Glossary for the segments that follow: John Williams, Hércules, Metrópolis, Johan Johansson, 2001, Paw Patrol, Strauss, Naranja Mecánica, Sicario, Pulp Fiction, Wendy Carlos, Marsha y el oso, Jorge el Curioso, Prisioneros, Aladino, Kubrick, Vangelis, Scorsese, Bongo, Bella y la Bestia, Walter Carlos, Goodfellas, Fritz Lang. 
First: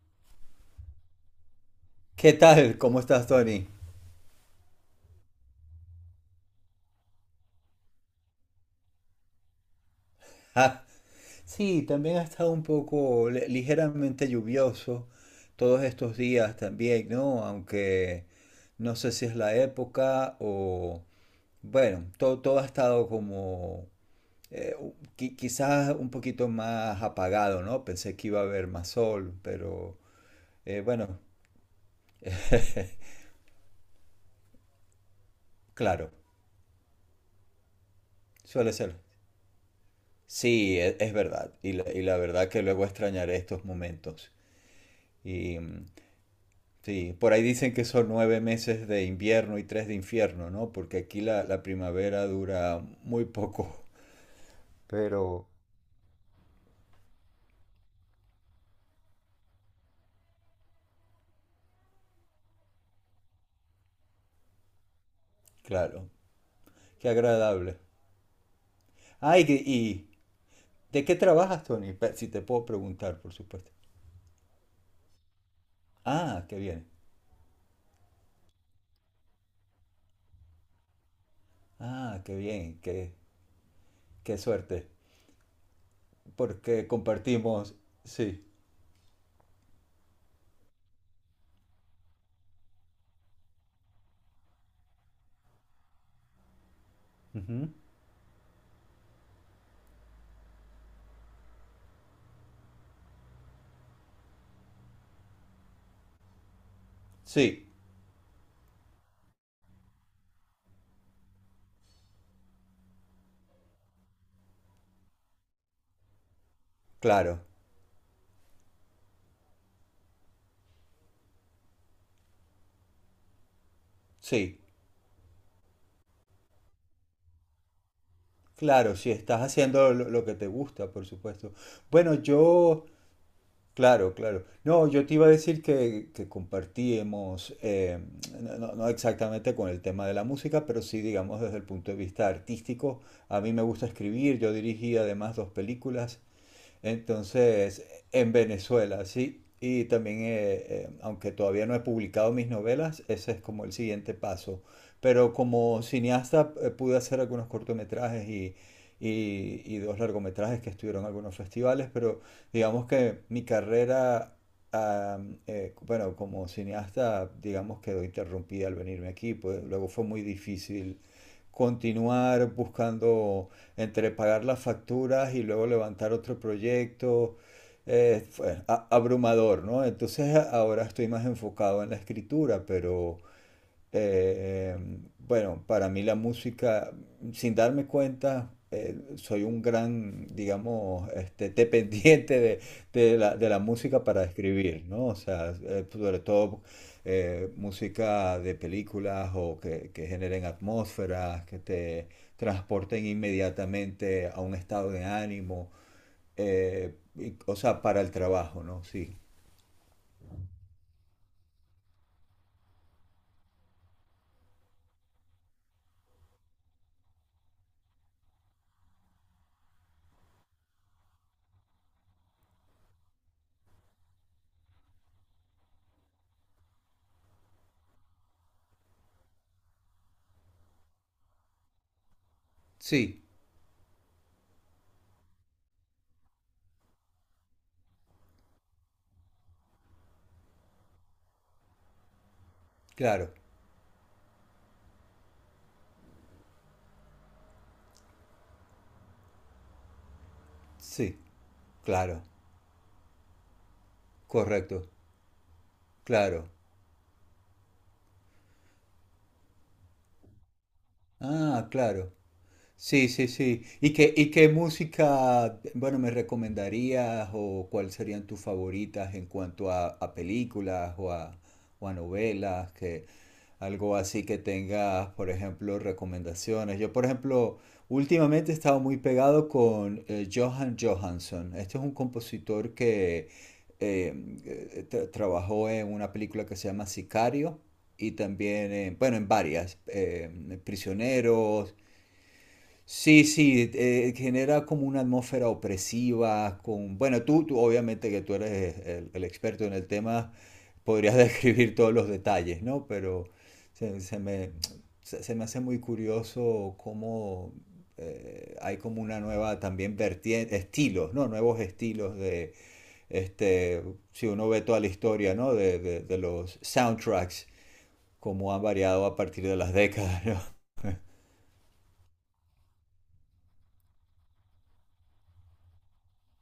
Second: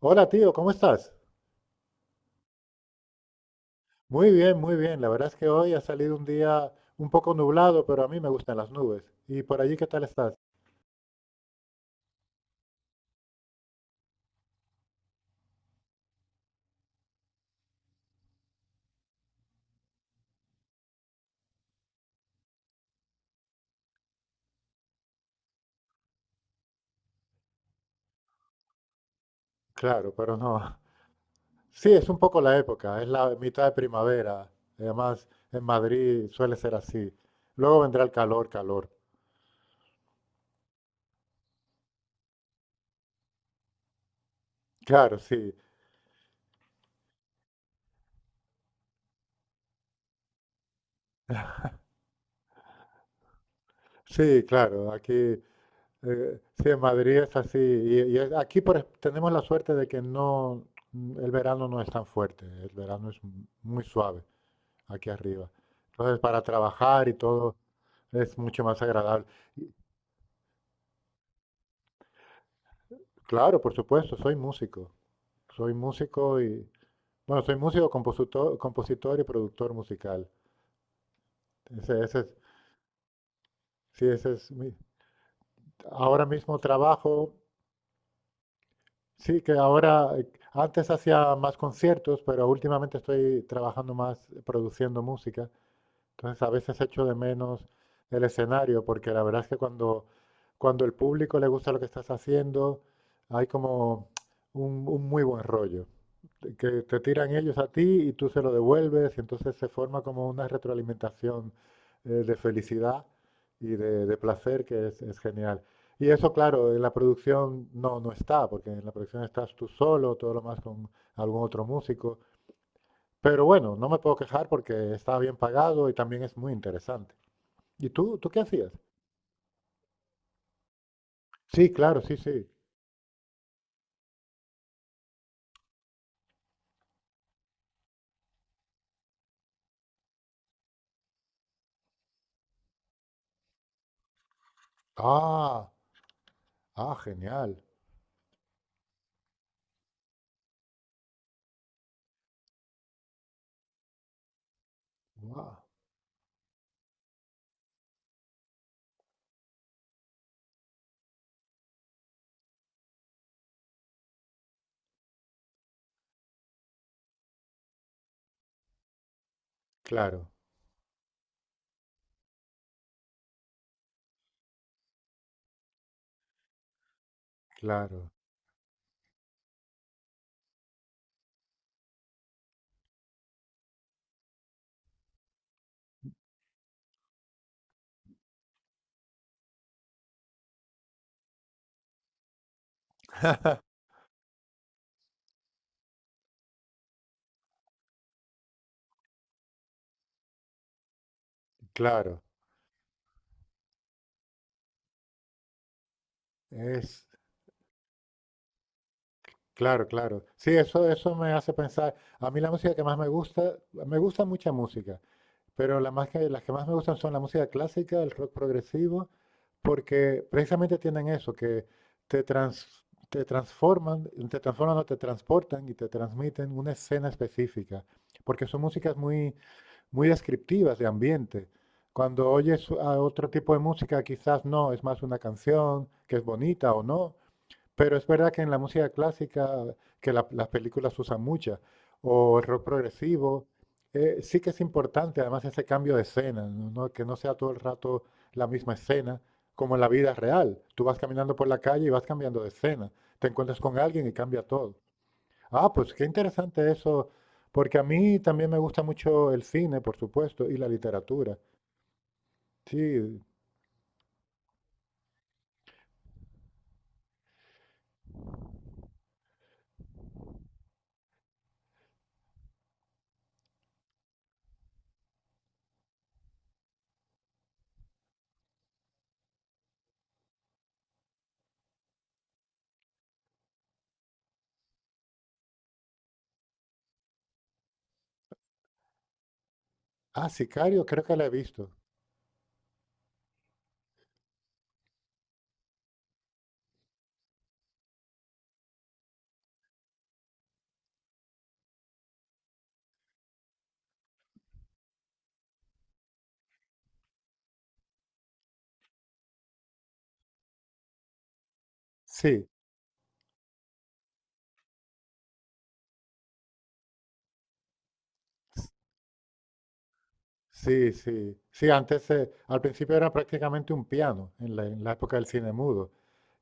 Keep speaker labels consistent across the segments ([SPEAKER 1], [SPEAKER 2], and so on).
[SPEAKER 1] Hola tío, ¿cómo estás?
[SPEAKER 2] ¿Qué tal? ¿Cómo estás, Tony?
[SPEAKER 1] Muy bien, muy bien. La verdad es que hoy ha salido un día un poco nublado, pero a mí me gustan las nubes. ¿Y por allí qué tal estás?
[SPEAKER 2] Ah, sí, también ha estado un poco ligeramente lluvioso todos estos días también, ¿no? Aunque no sé si es la época o... Bueno, todo ha estado como... quizás un poquito más apagado, ¿no? Pensé que iba a haber más sol, pero
[SPEAKER 1] Claro, pero no.
[SPEAKER 2] bueno,
[SPEAKER 1] Sí, es un poco la época, es la mitad de primavera. Además, en
[SPEAKER 2] claro,
[SPEAKER 1] Madrid suele ser así. Luego vendrá el calor,
[SPEAKER 2] suele
[SPEAKER 1] calor.
[SPEAKER 2] ser. Sí, es, verdad. Y la verdad que luego extrañaré estos momentos.
[SPEAKER 1] Claro, sí,
[SPEAKER 2] Sí, por ahí dicen que son nueve meses de invierno y tres de infierno, ¿no? Porque aquí la primavera dura muy poco.
[SPEAKER 1] sí, claro. Aquí,
[SPEAKER 2] Pero,
[SPEAKER 1] sí, en Madrid es así. Y aquí por, tenemos la suerte de que no, el verano no es tan fuerte, el verano es muy suave aquí arriba.
[SPEAKER 2] claro,
[SPEAKER 1] Entonces, para trabajar
[SPEAKER 2] qué
[SPEAKER 1] y todo
[SPEAKER 2] agradable.
[SPEAKER 1] es mucho más agradable.
[SPEAKER 2] Ah, y ¿de qué trabajas, Tony? Si te puedo preguntar, por
[SPEAKER 1] Claro,
[SPEAKER 2] supuesto.
[SPEAKER 1] por supuesto, soy músico. Soy músico
[SPEAKER 2] Ah, qué
[SPEAKER 1] y,
[SPEAKER 2] bien.
[SPEAKER 1] bueno, soy músico, compositor, compositor y productor musical. Ese
[SPEAKER 2] Ah,
[SPEAKER 1] es,
[SPEAKER 2] qué bien, qué,
[SPEAKER 1] sí, ese
[SPEAKER 2] qué
[SPEAKER 1] es mi,
[SPEAKER 2] suerte.
[SPEAKER 1] ahora mismo
[SPEAKER 2] Porque
[SPEAKER 1] trabajo,
[SPEAKER 2] compartimos, sí.
[SPEAKER 1] sí que ahora, antes hacía más conciertos, pero últimamente estoy trabajando más produciendo música. Entonces a veces echo de menos
[SPEAKER 2] Ujú.
[SPEAKER 1] el escenario, porque la verdad es que cuando, cuando el público le gusta lo que estás haciendo, hay como un muy buen rollo, de que te tiran ellos a
[SPEAKER 2] Sí,
[SPEAKER 1] ti y tú se lo devuelves, y entonces se forma como una retroalimentación de felicidad y de placer que es genial. Y eso, claro, en la
[SPEAKER 2] claro,
[SPEAKER 1] producción no, no está, porque en la producción estás tú solo, todo lo más con algún otro músico. Pero bueno, no me puedo quejar
[SPEAKER 2] sí,
[SPEAKER 1] porque estaba bien pagado y también es muy interesante. ¿Y tú qué hacías?
[SPEAKER 2] claro, si estás haciendo lo que te gusta, por supuesto.
[SPEAKER 1] Sí, claro,
[SPEAKER 2] Bueno,
[SPEAKER 1] sí, sí.
[SPEAKER 2] yo claro, claro. No, yo te iba a decir que compartíamos, no, no exactamente con el tema de la música, pero sí, digamos, desde el punto de vista artístico. A mí me gusta escribir, yo dirigí además dos
[SPEAKER 1] Ah,
[SPEAKER 2] películas
[SPEAKER 1] ah, genial.
[SPEAKER 2] entonces, en Venezuela, sí. Y también, aunque todavía no he publicado mis novelas, ese es como el siguiente paso. Pero
[SPEAKER 1] Guau.
[SPEAKER 2] como cineasta pude hacer algunos cortometrajes y, y dos largometrajes que estuvieron en algunos festivales, pero digamos que mi carrera, bueno, como cineasta, digamos quedó interrumpida al venirme aquí, pues luego fue muy
[SPEAKER 1] Claro,
[SPEAKER 2] difícil continuar buscando entre pagar las facturas y luego levantar otro proyecto,
[SPEAKER 1] claro,
[SPEAKER 2] fue abrumador, ¿no? Entonces ahora estoy más enfocado en la escritura, pero eh, bueno, para mí la música, sin darme cuenta, soy un gran, digamos, este, dependiente de, de la música para escribir, ¿no? O sea, sobre todo música de películas o que generen atmósferas, que te
[SPEAKER 1] claro.
[SPEAKER 2] transporten inmediatamente a un estado de ánimo,
[SPEAKER 1] Es,
[SPEAKER 2] o sea, para el trabajo, ¿no? Sí,
[SPEAKER 1] claro, claro. Sí, eso me hace pensar. A mí la música que más me gusta mucha música, pero la más las que más me gustan son la música clásica, el rock progresivo, porque precisamente tienen eso, que te trans- te transforman o te transportan y te transmiten una escena específica, porque son músicas muy, muy descriptivas de ambiente. Cuando oyes a
[SPEAKER 2] sí,
[SPEAKER 1] otro tipo de música, quizás no, es más una canción que es bonita o no, pero es verdad que en la música clásica, que las películas usan muchas, o el rock
[SPEAKER 2] claro,
[SPEAKER 1] progresivo, sí que es importante además ese cambio de escena, ¿no? Que no sea todo el rato la misma escena, como en la vida real. Tú vas
[SPEAKER 2] sí,
[SPEAKER 1] caminando por la calle y vas
[SPEAKER 2] claro,
[SPEAKER 1] cambiando de escena, te encuentras con alguien y cambia todo.
[SPEAKER 2] correcto.
[SPEAKER 1] Ah, pues qué
[SPEAKER 2] Claro.
[SPEAKER 1] interesante eso, porque a mí también me gusta mucho el cine, por supuesto, y la literatura.
[SPEAKER 2] Ah, claro. Sí,
[SPEAKER 1] Sí,
[SPEAKER 2] sí, sí. Y qué música, bueno, me recomendarías o cuáles serían tus favoritas en cuanto a películas o a novelas? Que, algo así que tengas, por ejemplo, recomendaciones. Yo, por ejemplo, últimamente he estado muy pegado con Johan Johansson. Este es un compositor que eh, trabajó en una película que se llama Sicario y también, bueno, en varias,
[SPEAKER 1] ah, Sicario creo que la he visto.
[SPEAKER 2] Prisioneros, sí, sí, genera como una atmósfera opresiva, con, bueno, tú obviamente que tú eres el experto en el tema, podrías describir todos los detalles, ¿no? Pero se, se me, se me hace muy curioso cómo hay como una nueva también vertiente, estilos, ¿no? Nuevos estilos
[SPEAKER 1] Sí,
[SPEAKER 2] de, este, si uno ve toda la historia, ¿no? De los soundtracks, cómo han variado a partir de las décadas, ¿no?
[SPEAKER 1] sí, sí. Sí, antes, al principio era prácticamente un piano, en la época del cine mudo.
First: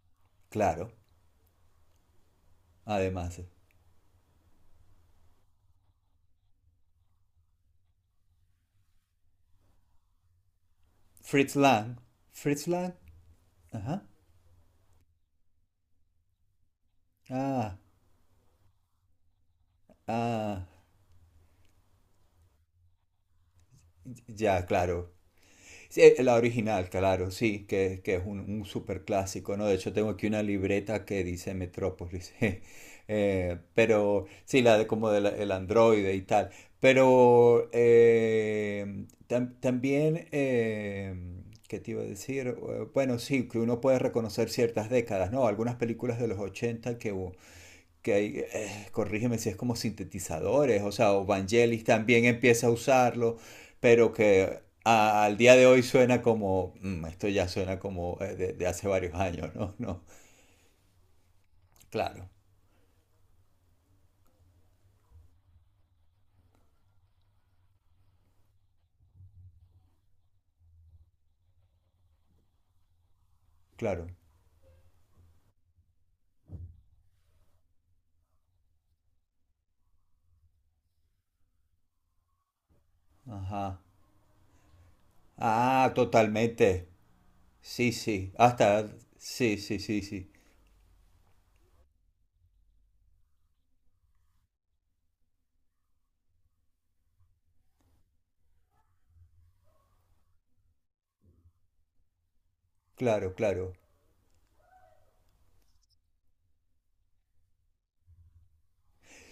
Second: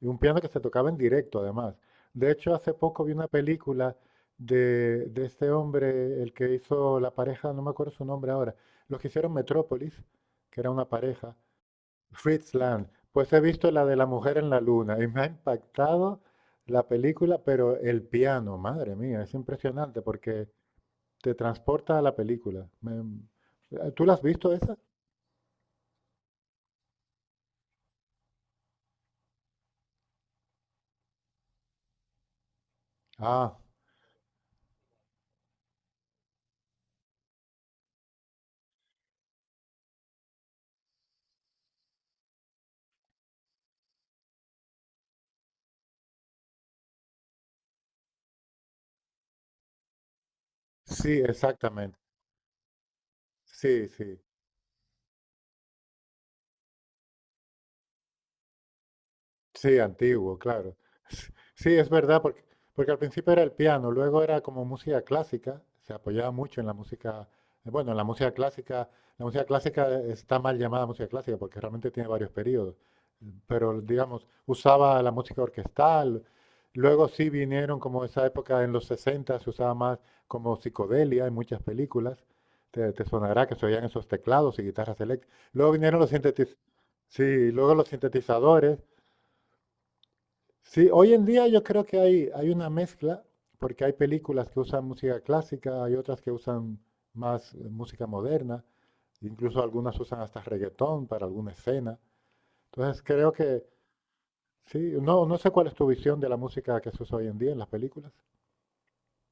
[SPEAKER 1] Y un piano que se tocaba
[SPEAKER 2] Claro,
[SPEAKER 1] en directo, además. De hecho, hace poco vi una
[SPEAKER 2] además.
[SPEAKER 1] película de este hombre, el que hizo la pareja, no me acuerdo su nombre ahora, los que hicieron Metrópolis, que era una pareja,
[SPEAKER 2] Fritz Lang.
[SPEAKER 1] Fritz
[SPEAKER 2] Fritz
[SPEAKER 1] Lang.
[SPEAKER 2] Lang.
[SPEAKER 1] Pues he visto la de
[SPEAKER 2] Ajá.
[SPEAKER 1] la mujer en la luna y me ha impactado la película, pero
[SPEAKER 2] Ah,
[SPEAKER 1] el piano, madre mía, es impresionante porque
[SPEAKER 2] ah.
[SPEAKER 1] te transporta a la película. ¿Tú la has visto
[SPEAKER 2] Ya,
[SPEAKER 1] esa?
[SPEAKER 2] claro. Sí, la original, claro, sí, que es un super clásico, ¿no? De hecho, tengo aquí una libreta que dice Metrópolis.
[SPEAKER 1] Ah,
[SPEAKER 2] Pero sí, la de como del el androide y tal. Pero también, ¿qué te iba a decir? Bueno, sí, que uno puede reconocer ciertas décadas, ¿no? Algunas películas de los 80 que, que hay, corrígeme si es como sintetizadores, o
[SPEAKER 1] sí,
[SPEAKER 2] sea, o Vangelis
[SPEAKER 1] exactamente.
[SPEAKER 2] también empieza a usarlo,
[SPEAKER 1] Sí,
[SPEAKER 2] pero
[SPEAKER 1] sí.
[SPEAKER 2] que al día de hoy suena como, "Mm, esto ya suena como de hace varios años, ¿no?
[SPEAKER 1] Sí,
[SPEAKER 2] No,
[SPEAKER 1] antiguo, claro. Sí, es verdad,
[SPEAKER 2] claro,
[SPEAKER 1] porque, porque al principio era el piano, luego era como música clásica, se apoyaba mucho en la música, bueno, en la música clásica está mal llamada música clásica porque realmente tiene varios periodos, pero
[SPEAKER 2] claro.
[SPEAKER 1] digamos, usaba la música orquestal, luego sí vinieron como esa época en los 60 se usaba más como psicodelia en muchas películas, te sonará que se
[SPEAKER 2] Ajá.
[SPEAKER 1] oían esos teclados y guitarras eléctricas, luego
[SPEAKER 2] Ah,
[SPEAKER 1] vinieron los
[SPEAKER 2] totalmente.
[SPEAKER 1] sí, luego los
[SPEAKER 2] Sí, sí.
[SPEAKER 1] sintetizadores.
[SPEAKER 2] Hasta, sí, sí, sí, sí.
[SPEAKER 1] Sí, hoy en día yo creo que hay una mezcla, porque hay películas que usan música clásica, hay otras que usan más música moderna, incluso algunas usan hasta reggaetón para alguna escena. Entonces creo
[SPEAKER 2] Claro,
[SPEAKER 1] que,
[SPEAKER 2] claro.
[SPEAKER 1] sí, no, no sé cuál es tu visión de la música que se usa hoy en día en las películas.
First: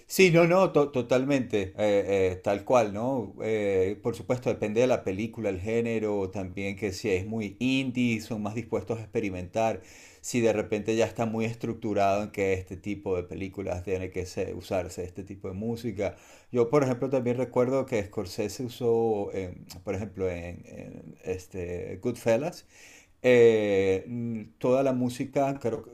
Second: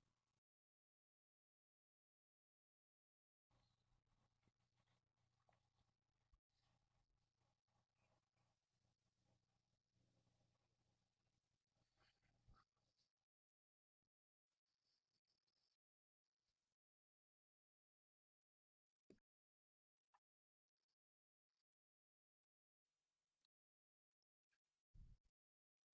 [SPEAKER 2] Sí, no, no, totalmente, tal cual, ¿no? Por supuesto, depende de la película, el género, también que si es muy indie, son más dispuestos a experimentar, si de repente ya está muy estructurado en que este tipo de películas tiene que usarse este tipo de música. Yo, por ejemplo, también recuerdo que Scorsese usó, por ejemplo, en este Goodfellas, toda la música, creo,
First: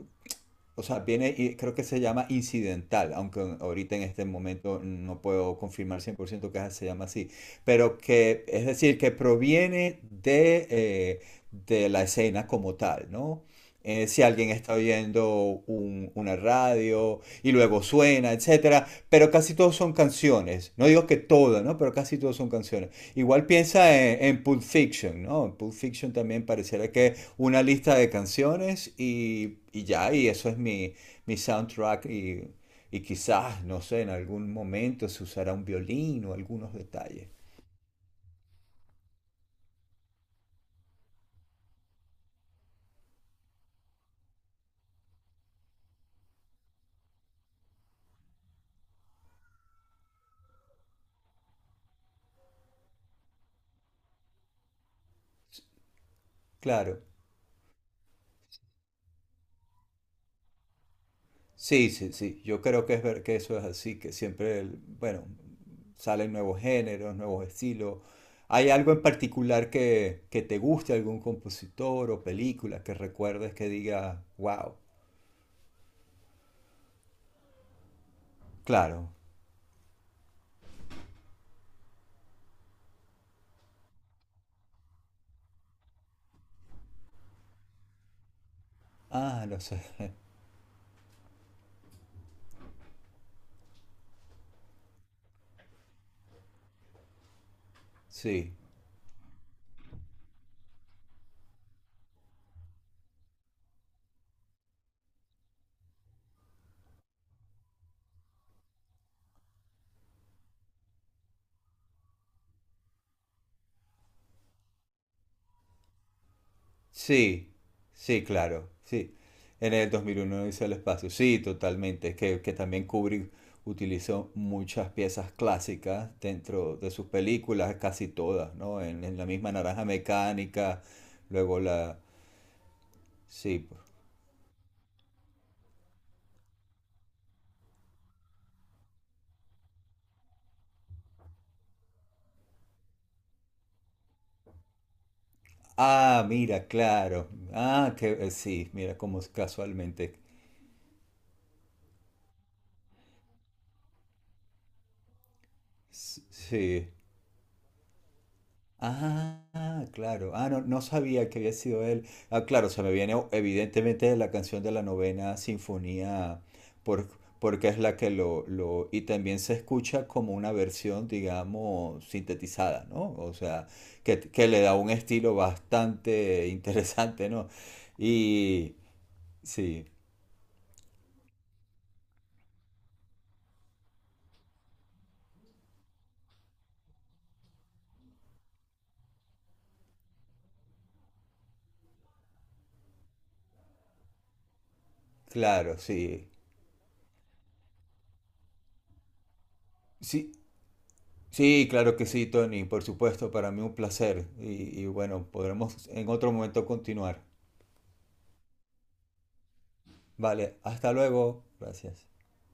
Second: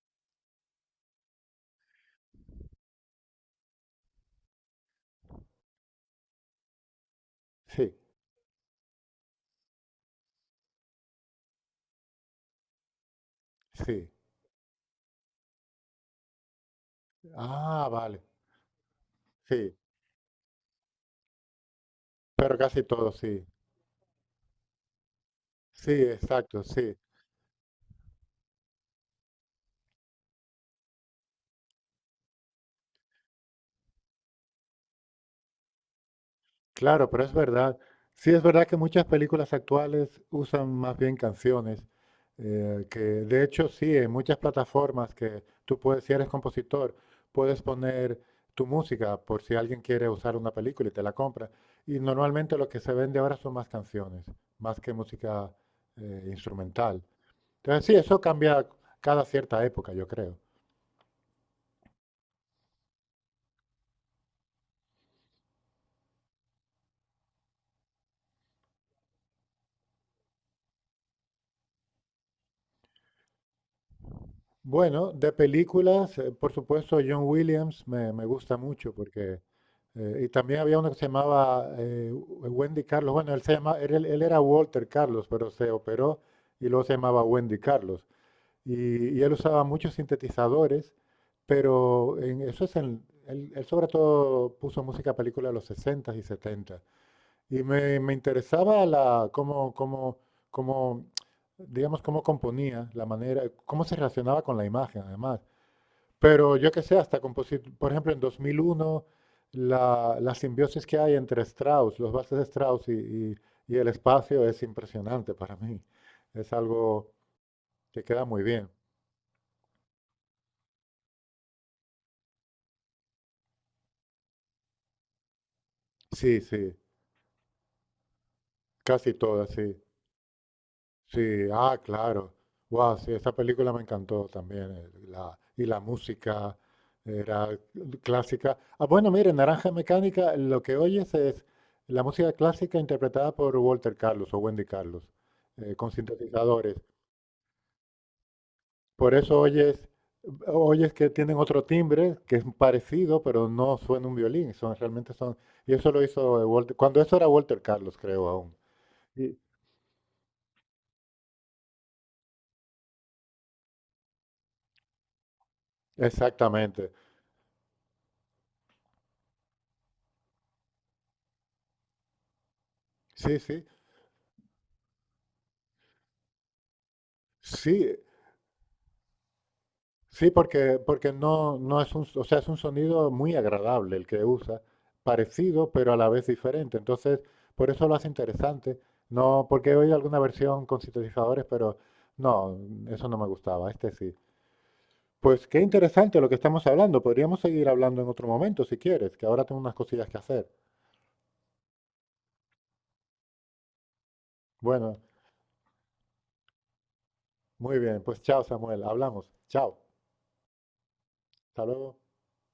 [SPEAKER 2] o sea, viene y creo que se llama incidental, aunque ahorita en este momento no puedo confirmar 100% que se llama así,
[SPEAKER 1] Sí,
[SPEAKER 2] pero que es decir, que proviene de la escena como tal, ¿no?
[SPEAKER 1] sí.
[SPEAKER 2] Si alguien está oyendo una radio y luego
[SPEAKER 1] Ah, vale.
[SPEAKER 2] suena, etcétera, pero casi todos
[SPEAKER 1] Sí,
[SPEAKER 2] son canciones. No digo que todas, ¿no? Pero casi todos son
[SPEAKER 1] pero casi
[SPEAKER 2] canciones.
[SPEAKER 1] todo, sí.
[SPEAKER 2] Igual piensa en Pulp Fiction, ¿no? En Pulp
[SPEAKER 1] Sí,
[SPEAKER 2] Fiction también
[SPEAKER 1] exacto,
[SPEAKER 2] pareciera
[SPEAKER 1] sí.
[SPEAKER 2] que una lista de canciones y ya, y eso es mi, mi soundtrack y quizás, no sé, en algún momento se usará un violín o algunos
[SPEAKER 1] Claro, pero
[SPEAKER 2] detalles.
[SPEAKER 1] es verdad. Sí, es verdad que muchas películas actuales usan más bien canciones, que de hecho sí, en muchas plataformas que tú puedes, si eres compositor, puedes poner tu música por si alguien quiere usar una película y te la compra. Y normalmente lo que se vende ahora son más canciones, más que música
[SPEAKER 2] Claro,
[SPEAKER 1] instrumental. Entonces sí, eso cambia cada cierta época, yo creo.
[SPEAKER 2] sí, sí, sí, yo creo que es ver que eso es así, que siempre, el- bueno, salen nuevos géneros, nuevos estilos. ¿Hay algo en particular que te guste, algún compositor o película que recuerdes que diga, wow?
[SPEAKER 1] Bueno, de películas, por supuesto, John Williams me gusta mucho
[SPEAKER 2] Claro,
[SPEAKER 1] porque… y también había uno que se llamaba Wendy Carlos. Bueno, él, se llama, él era Walter Carlos, pero se operó y luego se llamaba Wendy Carlos. Y él
[SPEAKER 2] ah, lo
[SPEAKER 1] usaba
[SPEAKER 2] sé.
[SPEAKER 1] muchos sintetizadores, pero en, eso es en, él sobre todo puso música a películas de los 60 y 70. Y me
[SPEAKER 2] Sí,
[SPEAKER 1] interesaba la, cómo, cómo, cómo, digamos, cómo componía, la manera, cómo se relacionaba con la imagen, además. Pero yo que sé, hasta por ejemplo, en 2001, la, la simbiosis que hay entre Strauss, los valses de Strauss y, y- y el espacio es impresionante para mí. Es algo
[SPEAKER 2] sí,
[SPEAKER 1] que
[SPEAKER 2] sí,
[SPEAKER 1] queda muy bien.
[SPEAKER 2] claro, sí. En el 2001 hizo el espacio, sí, totalmente. Es que también Kubrick utilizó muchas piezas clásicas
[SPEAKER 1] Sí, sí,
[SPEAKER 2] dentro de sus películas, casi todas, ¿no?
[SPEAKER 1] casi
[SPEAKER 2] En la
[SPEAKER 1] todas,
[SPEAKER 2] misma
[SPEAKER 1] sí.
[SPEAKER 2] Naranja Mecánica,
[SPEAKER 1] Sí,
[SPEAKER 2] luego
[SPEAKER 1] ah,
[SPEAKER 2] la...
[SPEAKER 1] claro. Wow, sí, esa
[SPEAKER 2] Sí.
[SPEAKER 1] película me encantó también. Y la música era clásica. Ah, bueno, mire, Naranja Mecánica, lo que oyes es la música clásica interpretada por Walter Carlos o Wendy Carlos, con
[SPEAKER 2] Ah, mira,
[SPEAKER 1] sintetizadores.
[SPEAKER 2] claro. Ah, que sí, mira
[SPEAKER 1] Por
[SPEAKER 2] cómo
[SPEAKER 1] eso oyes,
[SPEAKER 2] casualmente.
[SPEAKER 1] oyes que tienen otro timbre que es parecido, pero no suena un violín. Son, realmente son. Y eso lo hizo Walter,
[SPEAKER 2] Sí.
[SPEAKER 1] cuando eso era Walter Carlos, creo aún. Y-
[SPEAKER 2] Ah, claro. Ah, no, no sabía que había sido él. Ah, claro, se me viene evidentemente la canción de la novena sinfonía,
[SPEAKER 1] Exactamente.
[SPEAKER 2] por- porque es la que lo... Y también se escucha como una versión, digamos, sintetizada, ¿no? O
[SPEAKER 1] Sí, sí.
[SPEAKER 2] sea, que le da un estilo bastante interesante, ¿no?
[SPEAKER 1] Sí,
[SPEAKER 2] Y sí,
[SPEAKER 1] sí, porque, porque no, no es un, o sea, es un sonido muy agradable el que usa, parecido pero a la vez diferente. Entonces, por eso lo hace interesante. No, porque he oído alguna versión con sintetizadores, pero no, eso no me gustaba. Este sí. Pues qué
[SPEAKER 2] claro,
[SPEAKER 1] interesante
[SPEAKER 2] sí.
[SPEAKER 1] lo que estamos hablando. Podríamos seguir hablando en otro momento si quieres, que ahora tengo unas cosillas que
[SPEAKER 2] Sí,
[SPEAKER 1] hacer.
[SPEAKER 2] sí, claro que sí, Tony, por supuesto, para mí un placer. Y
[SPEAKER 1] Bueno,
[SPEAKER 2] bueno, podremos en otro momento continuar.
[SPEAKER 1] muy bien. Pues chao, Samuel. Hablamos. Chao.
[SPEAKER 2] Vale, hasta luego.
[SPEAKER 1] Hasta luego.
[SPEAKER 2] Gracias.